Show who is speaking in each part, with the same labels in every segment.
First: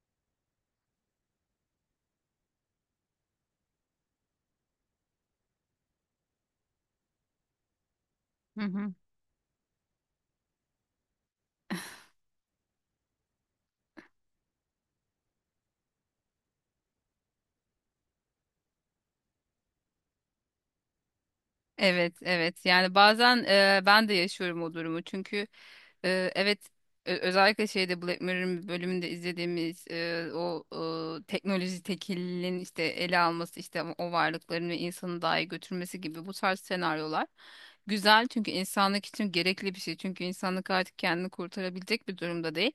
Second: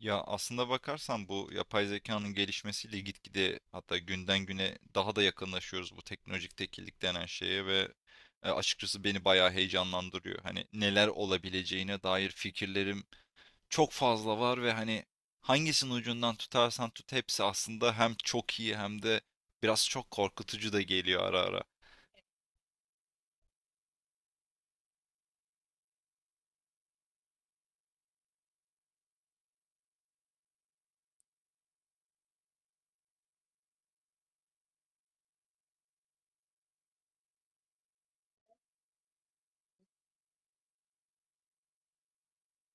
Speaker 1: Ya aslında bakarsan bu yapay zekanın gelişmesiyle gitgide hatta günden güne daha da yakınlaşıyoruz bu teknolojik tekillik denen şeye ve
Speaker 2: Hı hı.
Speaker 1: açıkçası beni bayağı heyecanlandırıyor. Hani neler olabileceğine dair fikirlerim çok fazla var ve hani hangisinin ucundan tutarsan tut hepsi aslında hem çok iyi hem de biraz çok korkutucu da geliyor ara ara.
Speaker 2: Evet, evet. Yani bazen ben de yaşıyorum o durumu. Çünkü e, evet özellikle şeyde Black Mirror'ın bir bölümünde izlediğimiz teknoloji tekilinin işte ele alması işte o varlıkların ve insanı dahi götürmesi gibi bu tarz senaryolar güzel çünkü insanlık için gerekli bir şey. Çünkü insanlık artık kendini kurtarabilecek bir durumda değil.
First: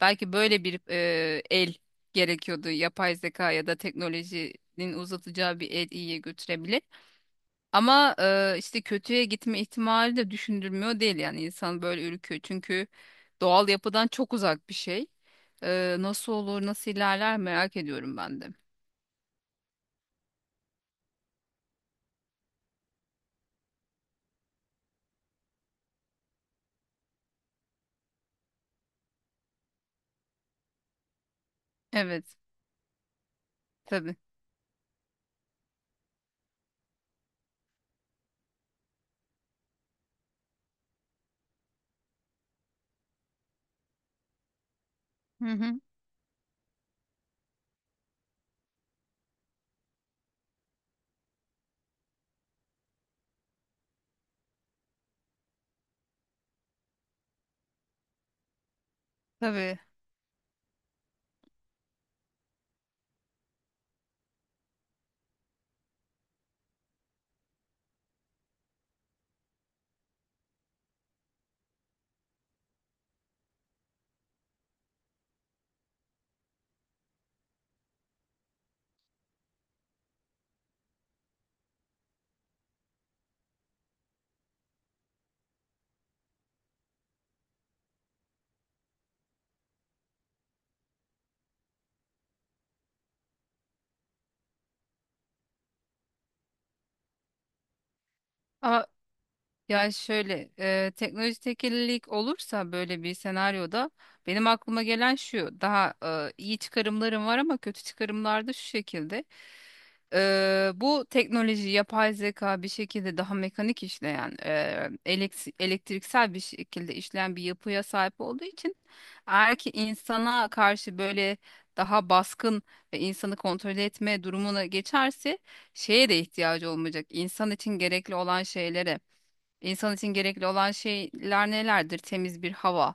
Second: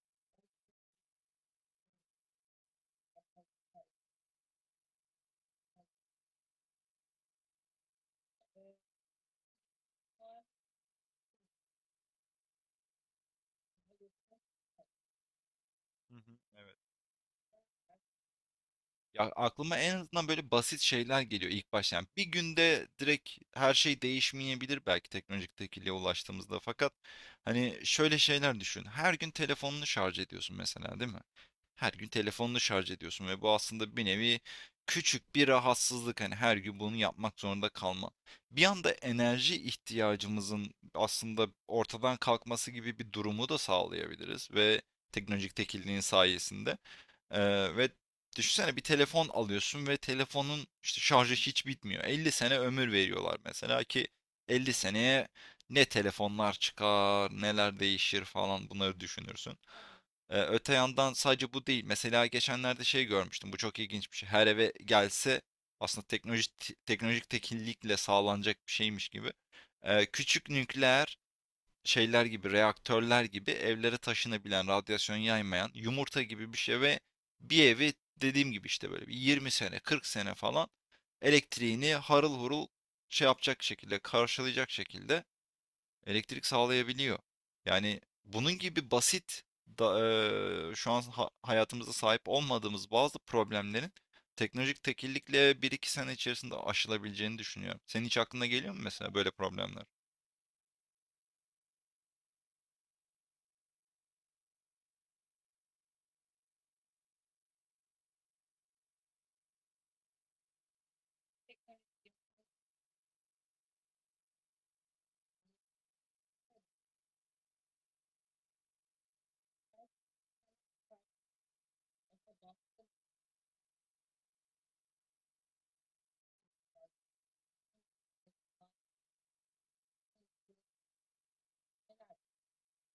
Speaker 2: Belki böyle bir el gerekiyordu. Yapay zeka ya da teknolojinin uzatacağı bir el iyiye götürebilir. Ama işte kötüye gitme ihtimali de düşündürmüyor değil, yani insan böyle ürküyor çünkü doğal yapıdan çok uzak bir şey.
Speaker 1: Hı
Speaker 2: Nasıl
Speaker 1: hı,
Speaker 2: olur,
Speaker 1: evet.
Speaker 2: nasıl ilerler merak ediyorum ben de.
Speaker 1: Ya aklıma en azından böyle basit şeyler geliyor ilk başta. Yani bir günde direkt her şey değişmeyebilir belki teknolojik tekilliğe ulaştığımızda. Fakat hani şöyle şeyler düşün. Her gün telefonunu şarj ediyorsun mesela değil mi? Her gün
Speaker 2: Evet,
Speaker 1: telefonunu şarj ediyorsun ve bu aslında bir
Speaker 2: tabii.
Speaker 1: nevi küçük bir rahatsızlık. Hani her gün bunu yapmak zorunda kalma. Bir anda enerji ihtiyacımızın aslında ortadan kalkması gibi bir durumu da sağlayabiliriz ve
Speaker 2: Hı
Speaker 1: teknolojik
Speaker 2: hı,
Speaker 1: tekilliğin sayesinde. Ve düşünsene bir telefon alıyorsun ve telefonun işte şarjı hiç bitmiyor. 50 sene ömür veriyorlar mesela ki 50 seneye ne telefonlar çıkar, neler değişir falan bunları düşünürsün.
Speaker 2: tabii.
Speaker 1: Öte yandan sadece bu değil. Mesela geçenlerde şey görmüştüm. Bu çok ilginç bir şey. Her eve gelse aslında teknolojik tekillikle sağlanacak bir şeymiş gibi. Küçük nükleer şeyler gibi, reaktörler gibi evlere taşınabilen, radyasyon yaymayan yumurta gibi bir şey ve bir evi dediğim gibi işte böyle bir 20 sene, 40 sene falan elektriğini harıl hurul şey yapacak şekilde, karşılayacak şekilde elektrik sağlayabiliyor. Yani bunun gibi basit da, şu an hayatımızda sahip olmadığımız bazı problemlerin teknolojik tekillikle bir iki sene içerisinde aşılabileceğini düşünüyorum. Senin hiç aklına geliyor mu
Speaker 2: Ama
Speaker 1: mesela böyle problemler?
Speaker 2: ya şöyle, teknoloji tekillik olursa böyle bir senaryoda benim aklıma gelen şu, daha iyi çıkarımlarım var ama kötü çıkarımlar da şu şekilde. Bu teknoloji, yapay zeka bir şekilde daha mekanik işleyen, elektriksel bir şekilde işleyen bir yapıya sahip olduğu için, eğer ki insana karşı böyle daha baskın ve insanı kontrol etme durumuna geçerse, şeye de ihtiyacı olmayacak. İnsan için gerekli olan şeylere. İnsan için gerekli olan şeyler nelerdir? Temiz bir hava,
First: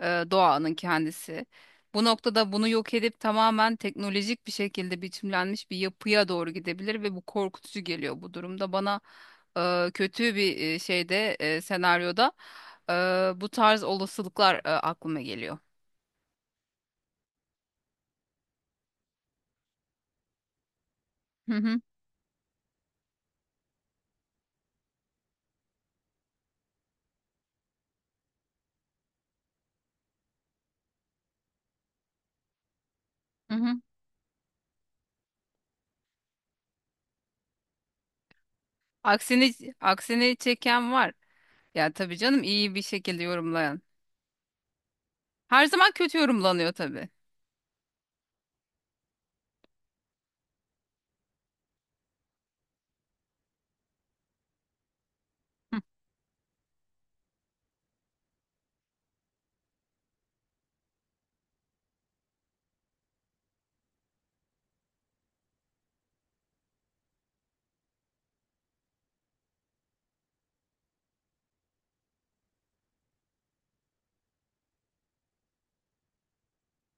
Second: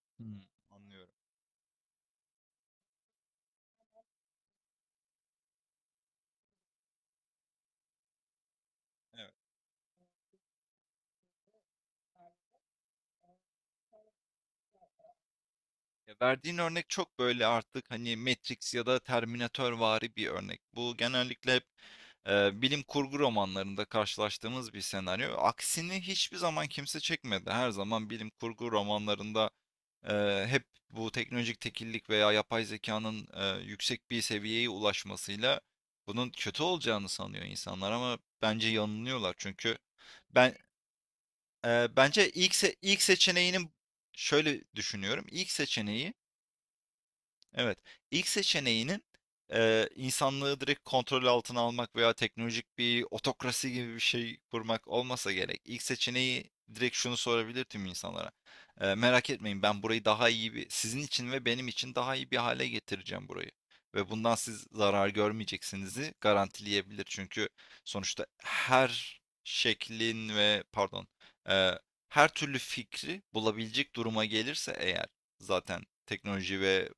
Speaker 2: e,
Speaker 1: Hmm,
Speaker 2: doğanın
Speaker 1: anlıyorum.
Speaker 2: kendisi. Bu noktada bunu yok edip tamamen teknolojik bir şekilde biçimlenmiş bir yapıya doğru gidebilir ve bu korkutucu geliyor bu durumda. Bana
Speaker 1: Evet.
Speaker 2: kötü bir senaryoda e, bu tarz olasılıklar aklıma geliyor.
Speaker 1: Ya verdiğin örnek çok böyle artık hani Matrix ya da Terminatorvari bir örnek. Bu genellikle
Speaker 2: Hı
Speaker 1: hep
Speaker 2: hı,
Speaker 1: bilim kurgu romanlarında karşılaştığımız bir senaryo. Aksini hiçbir zaman kimse çekmedi. Her zaman bilim kurgu romanlarında hep bu teknolojik tekillik veya yapay zekanın
Speaker 2: hı hı.
Speaker 1: yüksek bir seviyeye ulaşmasıyla bunun kötü olacağını sanıyor insanlar ama bence yanılıyorlar.
Speaker 2: Aksini
Speaker 1: Çünkü
Speaker 2: aksini
Speaker 1: ben
Speaker 2: çeken var. Ya tabii
Speaker 1: bence
Speaker 2: canım, iyi bir
Speaker 1: ilk
Speaker 2: şekilde
Speaker 1: seçeneğinin
Speaker 2: yorumlayan.
Speaker 1: şöyle düşünüyorum. İlk
Speaker 2: Her zaman
Speaker 1: seçeneği.
Speaker 2: kötü yorumlanıyor tabii.
Speaker 1: Evet. İlk seçeneğinin insanlığı direkt kontrol altına almak veya teknolojik bir otokrasi gibi bir şey kurmak olmasa gerek.
Speaker 2: Hı,
Speaker 1: İlk seçeneği direkt şunu sorabilir tüm insanlara. Merak etmeyin ben burayı daha iyi bir, sizin için ve benim için daha iyi bir hale getireceğim burayı. Ve bundan siz zarar görmeyeceksinizi garantileyebilir. Çünkü sonuçta her şeklin ve pardon eee, her türlü fikri bulabilecek duruma gelirse eğer zaten teknoloji ve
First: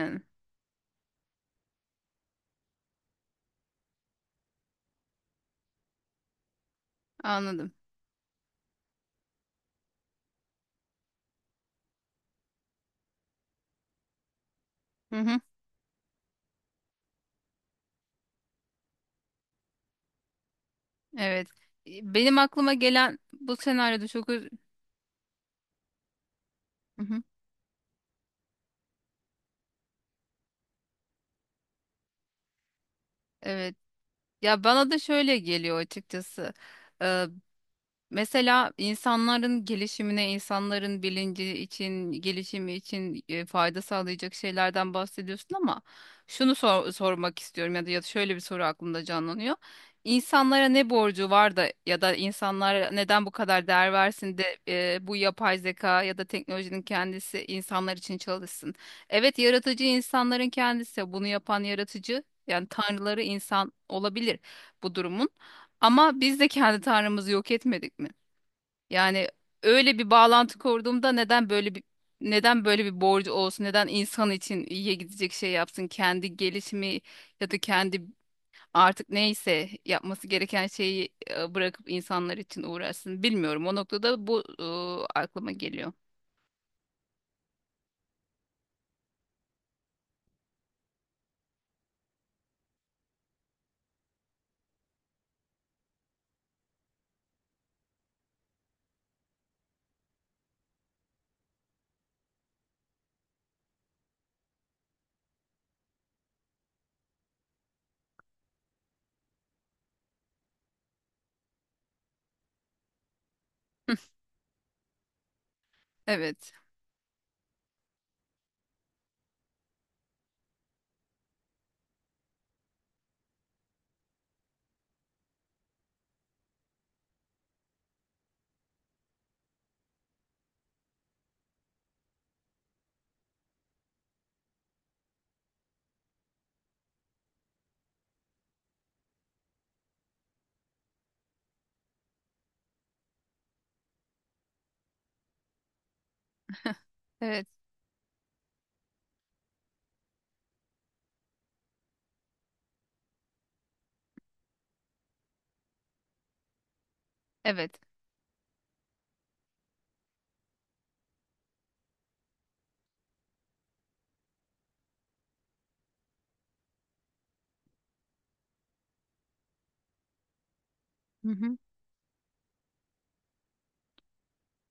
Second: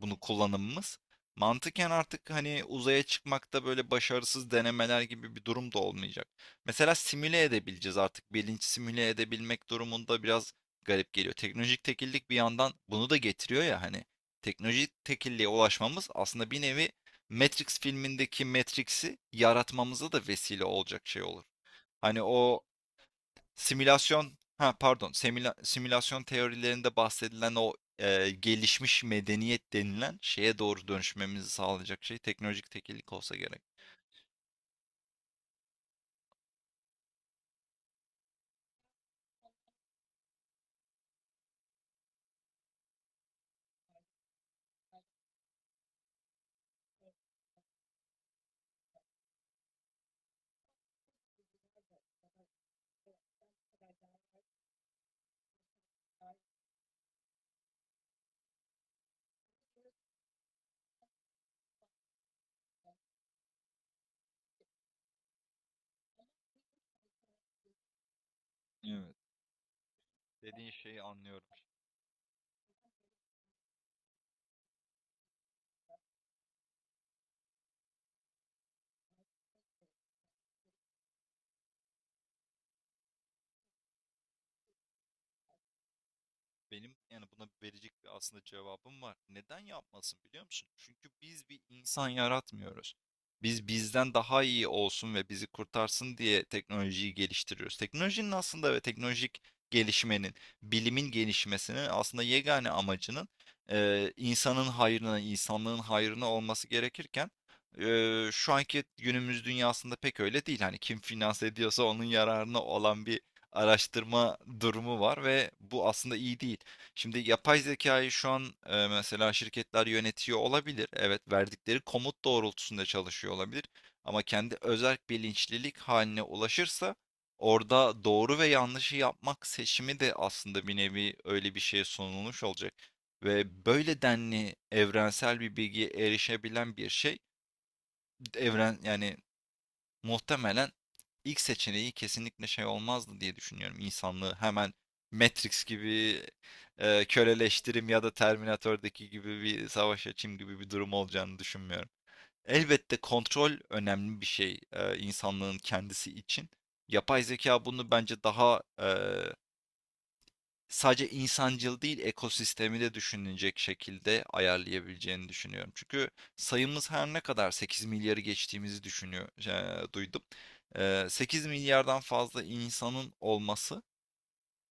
Speaker 1: bunu kullanımımız. Mantıken artık hani uzaya çıkmakta böyle başarısız denemeler gibi bir durum da olmayacak. Mesela simüle
Speaker 2: Anladım.
Speaker 1: edebileceğiz artık. Bilinç simüle edebilmek durumunda biraz garip geliyor. Teknolojik tekillik bir yandan bunu da getiriyor ya hani. Teknolojik
Speaker 2: Hı hı.
Speaker 1: tekilliğe ulaşmamız aslında bir nevi Matrix filmindeki Matrix'i yaratmamıza da vesile olacak şey olur.
Speaker 2: Evet.
Speaker 1: Hani
Speaker 2: Benim
Speaker 1: o
Speaker 2: aklıma gelen bu senaryoda çok
Speaker 1: simülasyon,
Speaker 2: öz-
Speaker 1: ha pardon, simülasyon teorilerinde
Speaker 2: Hı hı.
Speaker 1: bahsedilen o gelişmiş medeniyet denilen şeye doğru dönüşmemizi sağlayacak şey teknolojik tekillik olsa gerek.
Speaker 2: Evet. Ya bana da şöyle geliyor açıkçası. Mesela insanların gelişimine, insanların bilinci için, gelişimi için fayda sağlayacak şeylerden bahsediyorsun ama şunu sor- sormak istiyorum, ya da, ya da şöyle bir soru aklımda canlanıyor. İnsanlara ne borcu var, da ya da insanlara neden bu kadar değer versin de bu yapay zeka ya da teknolojinin kendisi insanlar için çalışsın. Evet, yaratıcı insanların kendisi bunu yapan yaratıcı, yani tanrıları insan olabilir bu durumun, ama biz de kendi tanrımızı yok etmedik mi?
Speaker 1: Evet.
Speaker 2: Yani öyle bir bağlantı
Speaker 1: Dediğin şeyi
Speaker 2: kurduğumda
Speaker 1: anlıyorum.
Speaker 2: neden böyle bir borcu olsun? Neden insan için iyiye gidecek şey yapsın? Kendi gelişimi ya da kendi artık neyse yapması gereken şeyi bırakıp insanlar için uğraşsın. Bilmiyorum. O noktada bu aklıma geliyor.
Speaker 1: Benim yani buna verecek bir aslında cevabım var. Neden yapmasın biliyor musun? Çünkü biz bir insan yaratmıyoruz. Biz bizden daha iyi olsun ve bizi kurtarsın diye teknolojiyi geliştiriyoruz. Teknolojinin aslında ve teknolojik gelişmenin, bilimin gelişmesinin aslında yegane amacının insanın hayrına, insanlığın hayrına olması gerekirken şu anki günümüz dünyasında pek öyle değil. Hani kim finanse ediyorsa onun yararına olan bir
Speaker 2: Hı,
Speaker 1: araştırma durumu var ve bu aslında iyi
Speaker 2: evet.
Speaker 1: değil. Şimdi yapay zekayı şu an mesela şirketler yönetiyor olabilir. Evet, verdikleri komut doğrultusunda çalışıyor olabilir. Ama kendi özerk bilinçlilik haline ulaşırsa orada doğru ve yanlışı yapmak seçimi de aslında bir nevi öyle bir şeye sunulmuş olacak. Ve böyle denli evrensel bir bilgiye erişebilen bir şey evren yani muhtemelen ilk seçeneği kesinlikle şey olmazdı diye düşünüyorum. İnsanlığı hemen Matrix gibi
Speaker 2: Evet.
Speaker 1: köleleştirim ya da Terminator'daki gibi bir savaş açayım gibi bir durum olacağını düşünmüyorum. Elbette kontrol önemli bir şey insanlığın kendisi için. Yapay zeka
Speaker 2: Evet.
Speaker 1: bunu bence daha sadece insancıl değil ekosistemi de düşünülecek şekilde ayarlayabileceğini düşünüyorum. Çünkü sayımız her ne kadar 8 milyarı geçtiğimizi düşünüyor, duydum.
Speaker 2: Hı
Speaker 1: 8
Speaker 2: hı.
Speaker 1: milyardan fazla insanın olması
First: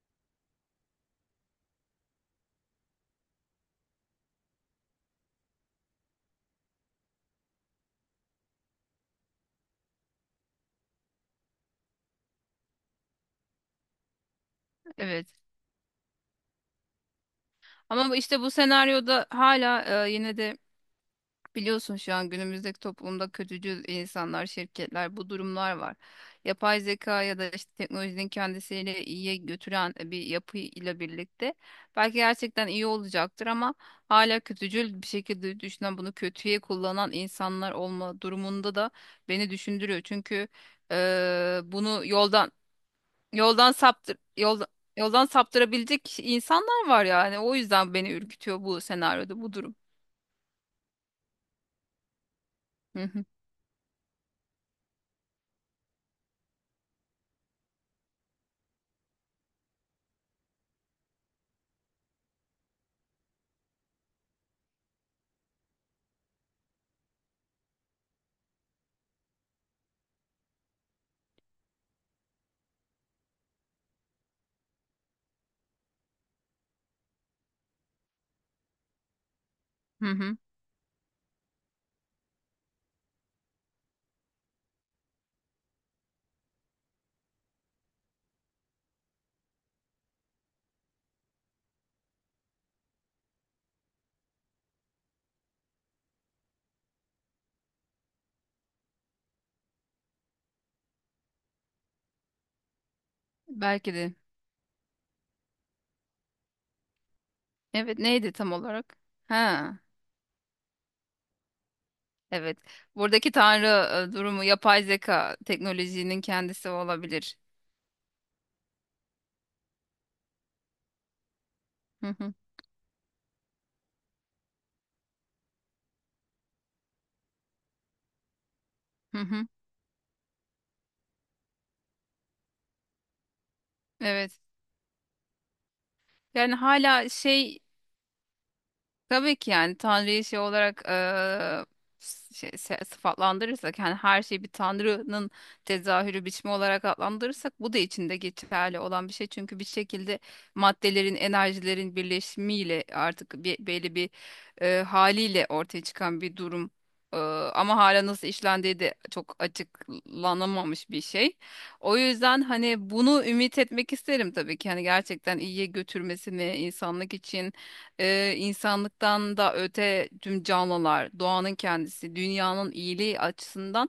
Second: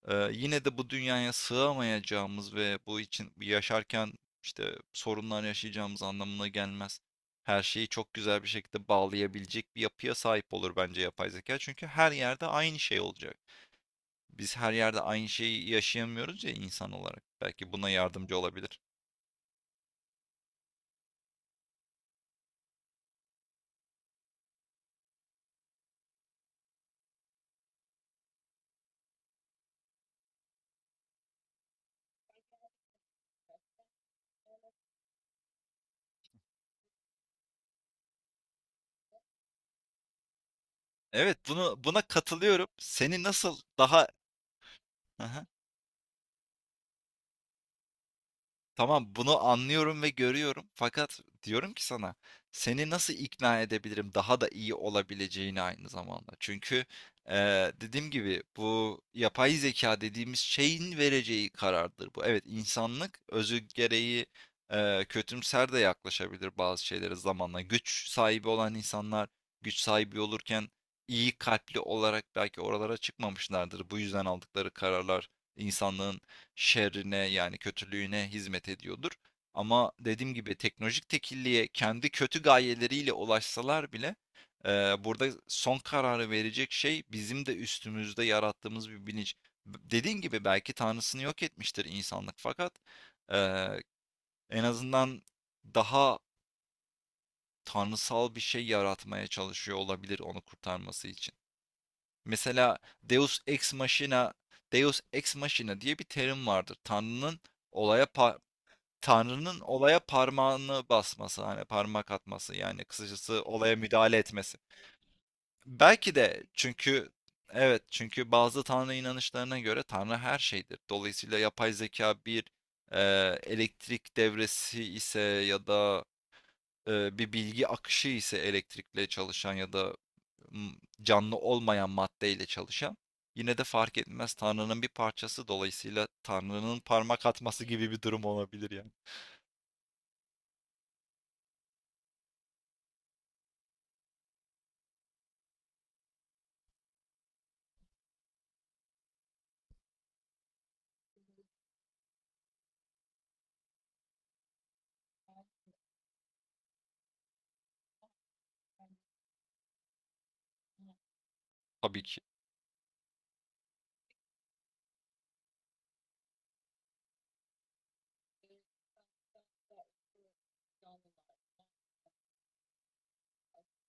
Speaker 1: yine de bu dünyaya sığamayacağımız ve bu için yaşarken işte sorunlar yaşayacağımız anlamına gelmez. Her şeyi çok güzel bir şekilde bağlayabilecek bir yapıya sahip olur bence yapay zeka. Çünkü her yerde aynı şey olacak. Biz her yerde aynı
Speaker 2: Evet.
Speaker 1: şeyi yaşayamıyoruz ya insan olarak. Belki buna
Speaker 2: Ama bu-
Speaker 1: yardımcı
Speaker 2: işte bu
Speaker 1: olabilir.
Speaker 2: senaryoda hala yine de biliyorsun şu an günümüzdeki toplumda kötücül insanlar, şirketler, bu durumlar var. Yapay zeka ya da işte teknolojinin kendisiyle iyiye götüren bir yapıyla birlikte belki gerçekten iyi olacaktır ama hala kötücül bir şekilde düşünen, bunu kötüye kullanan insanlar olma durumunda da beni düşündürüyor. Çünkü
Speaker 1: Evet, buna
Speaker 2: bunu
Speaker 1: katılıyorum. Seni nasıl
Speaker 2: yoldan
Speaker 1: daha.
Speaker 2: saptır yoldan yoldan
Speaker 1: Aha.
Speaker 2: saptırabilecek insanlar var yani. O yüzden beni ürkütüyor bu
Speaker 1: Tamam,
Speaker 2: senaryoda
Speaker 1: bunu
Speaker 2: bu durum.
Speaker 1: anlıyorum ve görüyorum. Fakat diyorum ki sana, seni
Speaker 2: Hı
Speaker 1: nasıl
Speaker 2: hı.
Speaker 1: ikna edebilirim daha da iyi olabileceğini aynı zamanda. Çünkü dediğim gibi bu yapay zeka dediğimiz şeyin vereceği karardır bu. Evet, insanlık özü gereği kötümser de yaklaşabilir bazı şeylere zamanla. Güç sahibi olan insanlar güç sahibi olurken iyi kalpli olarak belki oralara çıkmamışlardır. Bu yüzden aldıkları kararlar insanlığın şerrine yani kötülüğüne hizmet ediyordur. Ama
Speaker 2: Hı
Speaker 1: dediğim
Speaker 2: hı.
Speaker 1: gibi teknolojik tekilliğe kendi kötü gayeleriyle ulaşsalar bile burada son kararı verecek şey bizim de üstümüzde yarattığımız bir bilinç. Dediğim gibi belki tanrısını yok etmiştir insanlık fakat eee, en azından daha tanrısal bir şey yaratmaya çalışıyor olabilir onu kurtarması için. Mesela Deus Ex
Speaker 2: Belki de.
Speaker 1: Machina, Deus Ex Machina diye bir terim vardır.
Speaker 2: Evet,
Speaker 1: Olaya
Speaker 2: neydi
Speaker 1: pa-
Speaker 2: tam olarak?
Speaker 1: Tanrı'nın
Speaker 2: Ha,
Speaker 1: olaya parmağını basması, hani parmak atması
Speaker 2: evet.
Speaker 1: yani
Speaker 2: Buradaki
Speaker 1: kısacası olaya
Speaker 2: tanrı
Speaker 1: müdahale
Speaker 2: durumu
Speaker 1: etmesi.
Speaker 2: yapay zeka,
Speaker 1: Belki
Speaker 2: teknolojinin
Speaker 1: de
Speaker 2: kendisi
Speaker 1: çünkü
Speaker 2: olabilir.
Speaker 1: evet çünkü bazı Tanrı inanışlarına göre Tanrı her şeydir. Dolayısıyla yapay zeka
Speaker 2: Hı hı,
Speaker 1: bir e, elektrik devresi ise ya da bir bilgi akışı ise elektrikle
Speaker 2: hı hı.
Speaker 1: çalışan ya da m, canlı olmayan maddeyle çalışan yine de fark etmez
Speaker 2: Evet.
Speaker 1: Tanrı'nın bir parçası dolayısıyla
Speaker 2: Yani
Speaker 1: Tanrı'nın
Speaker 2: hala
Speaker 1: parmak
Speaker 2: şey,
Speaker 1: atması gibi bir durum olabilir yani
Speaker 2: tabii ki yani Tanrı'yı şey olarak, sıfatlandırırsak, yani her şeyi bir Tanrı'nın tezahürü biçimi olarak adlandırırsak, bu da içinde geçerli olan bir şey. Çünkü bir şekilde maddelerin, enerjilerin birleşimiyle artık bir, belli bir haliyle ortaya çıkan bir durum. Eee, Ama hala nasıl işlendiği de çok açıklanamamış bir şey. O
Speaker 1: tabii ki.
Speaker 2: yüzden hani bunu ümit etmek isterim tabii ki. Hani gerçekten iyiye götürmesini insanlık için, insanlıktan da öte tüm canlılar, doğanın kendisi, dünyanın iyiliği açısından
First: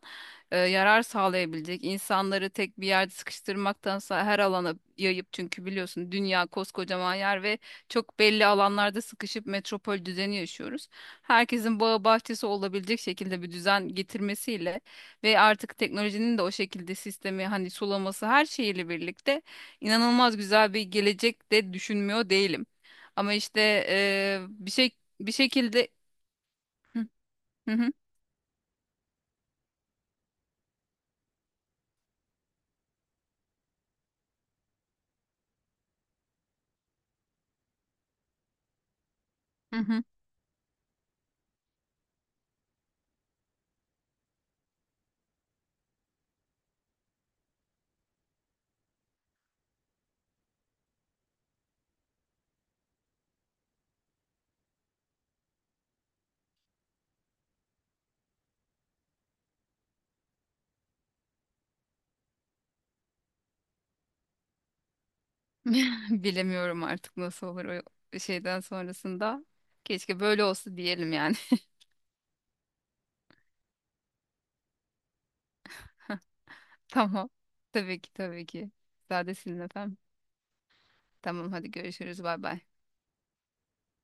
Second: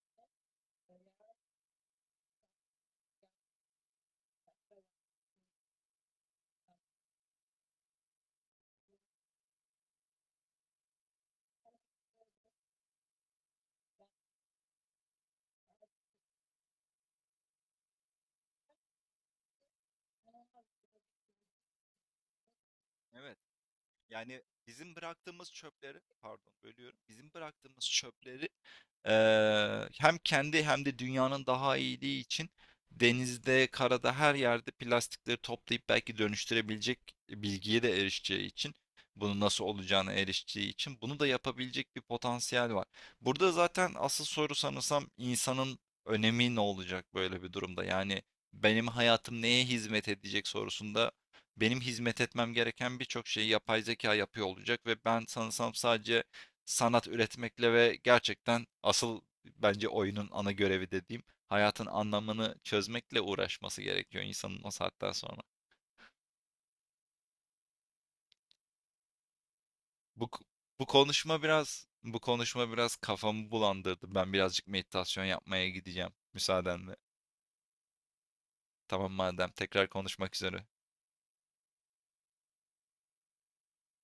Speaker 2: yarar sağlayabilecek. İnsanları tek bir yerde sıkıştırmaktansa her alana yayıp, çünkü biliyorsun dünya koskocaman yer ve çok belli alanlarda sıkışıp metropol düzeni yaşıyoruz. Herkesin bağı bahçesi olabilecek şekilde bir düzen getirmesiyle ve artık teknolojinin de o şekilde sistemi hani sulaması her şeyiyle birlikte inanılmaz güzel bir gelecek de düşünmüyor değilim. Ama
Speaker 1: Evet.
Speaker 2: işte
Speaker 1: Yani
Speaker 2: bir
Speaker 1: bizim
Speaker 2: şey bir
Speaker 1: bıraktığımız
Speaker 2: şekilde
Speaker 1: çöpleri, pardon bölüyorum,
Speaker 2: hı,
Speaker 1: bizim
Speaker 2: hı
Speaker 1: bıraktığımız
Speaker 2: hı,
Speaker 1: çöpleri hem kendi hem de dünyanın daha iyiliği için denizde, karada her yerde plastikleri toplayıp belki dönüştürebilecek bilgiye de erişeceği için bunun nasıl
Speaker 2: hı hı.
Speaker 1: olacağına erişeceği için bunu da yapabilecek bir potansiyel var. Burada zaten asıl soru sanırsam insanın önemi ne olacak böyle bir durumda? Yani benim hayatım neye hizmet edecek sorusunda benim hizmet etmem gereken birçok şeyi yapay zeka yapıyor olacak ve ben sanırsam sadece sanat üretmekle ve gerçekten asıl bence oyunun ana görevi dediğim hayatın anlamını çözmekle uğraşması gerekiyor insanın o saatten sonra.
Speaker 2: Bilemiyorum artık nasıl olur o şeyden sonrasında. Keşke
Speaker 1: Bu
Speaker 2: böyle olsa
Speaker 1: bu
Speaker 2: diyelim yani.
Speaker 1: konuşma biraz bu konuşma biraz kafamı bulandırdı. Ben birazcık meditasyon yapmaya gideceğim müsaadenle.
Speaker 2: Tamam. Tabii ki, tabii ki.
Speaker 1: Tamam madem
Speaker 2: Müsaadesin
Speaker 1: tekrar
Speaker 2: efendim.
Speaker 1: konuşmak üzere.
Speaker 2: Tamam, hadi görüşürüz. Bay bay.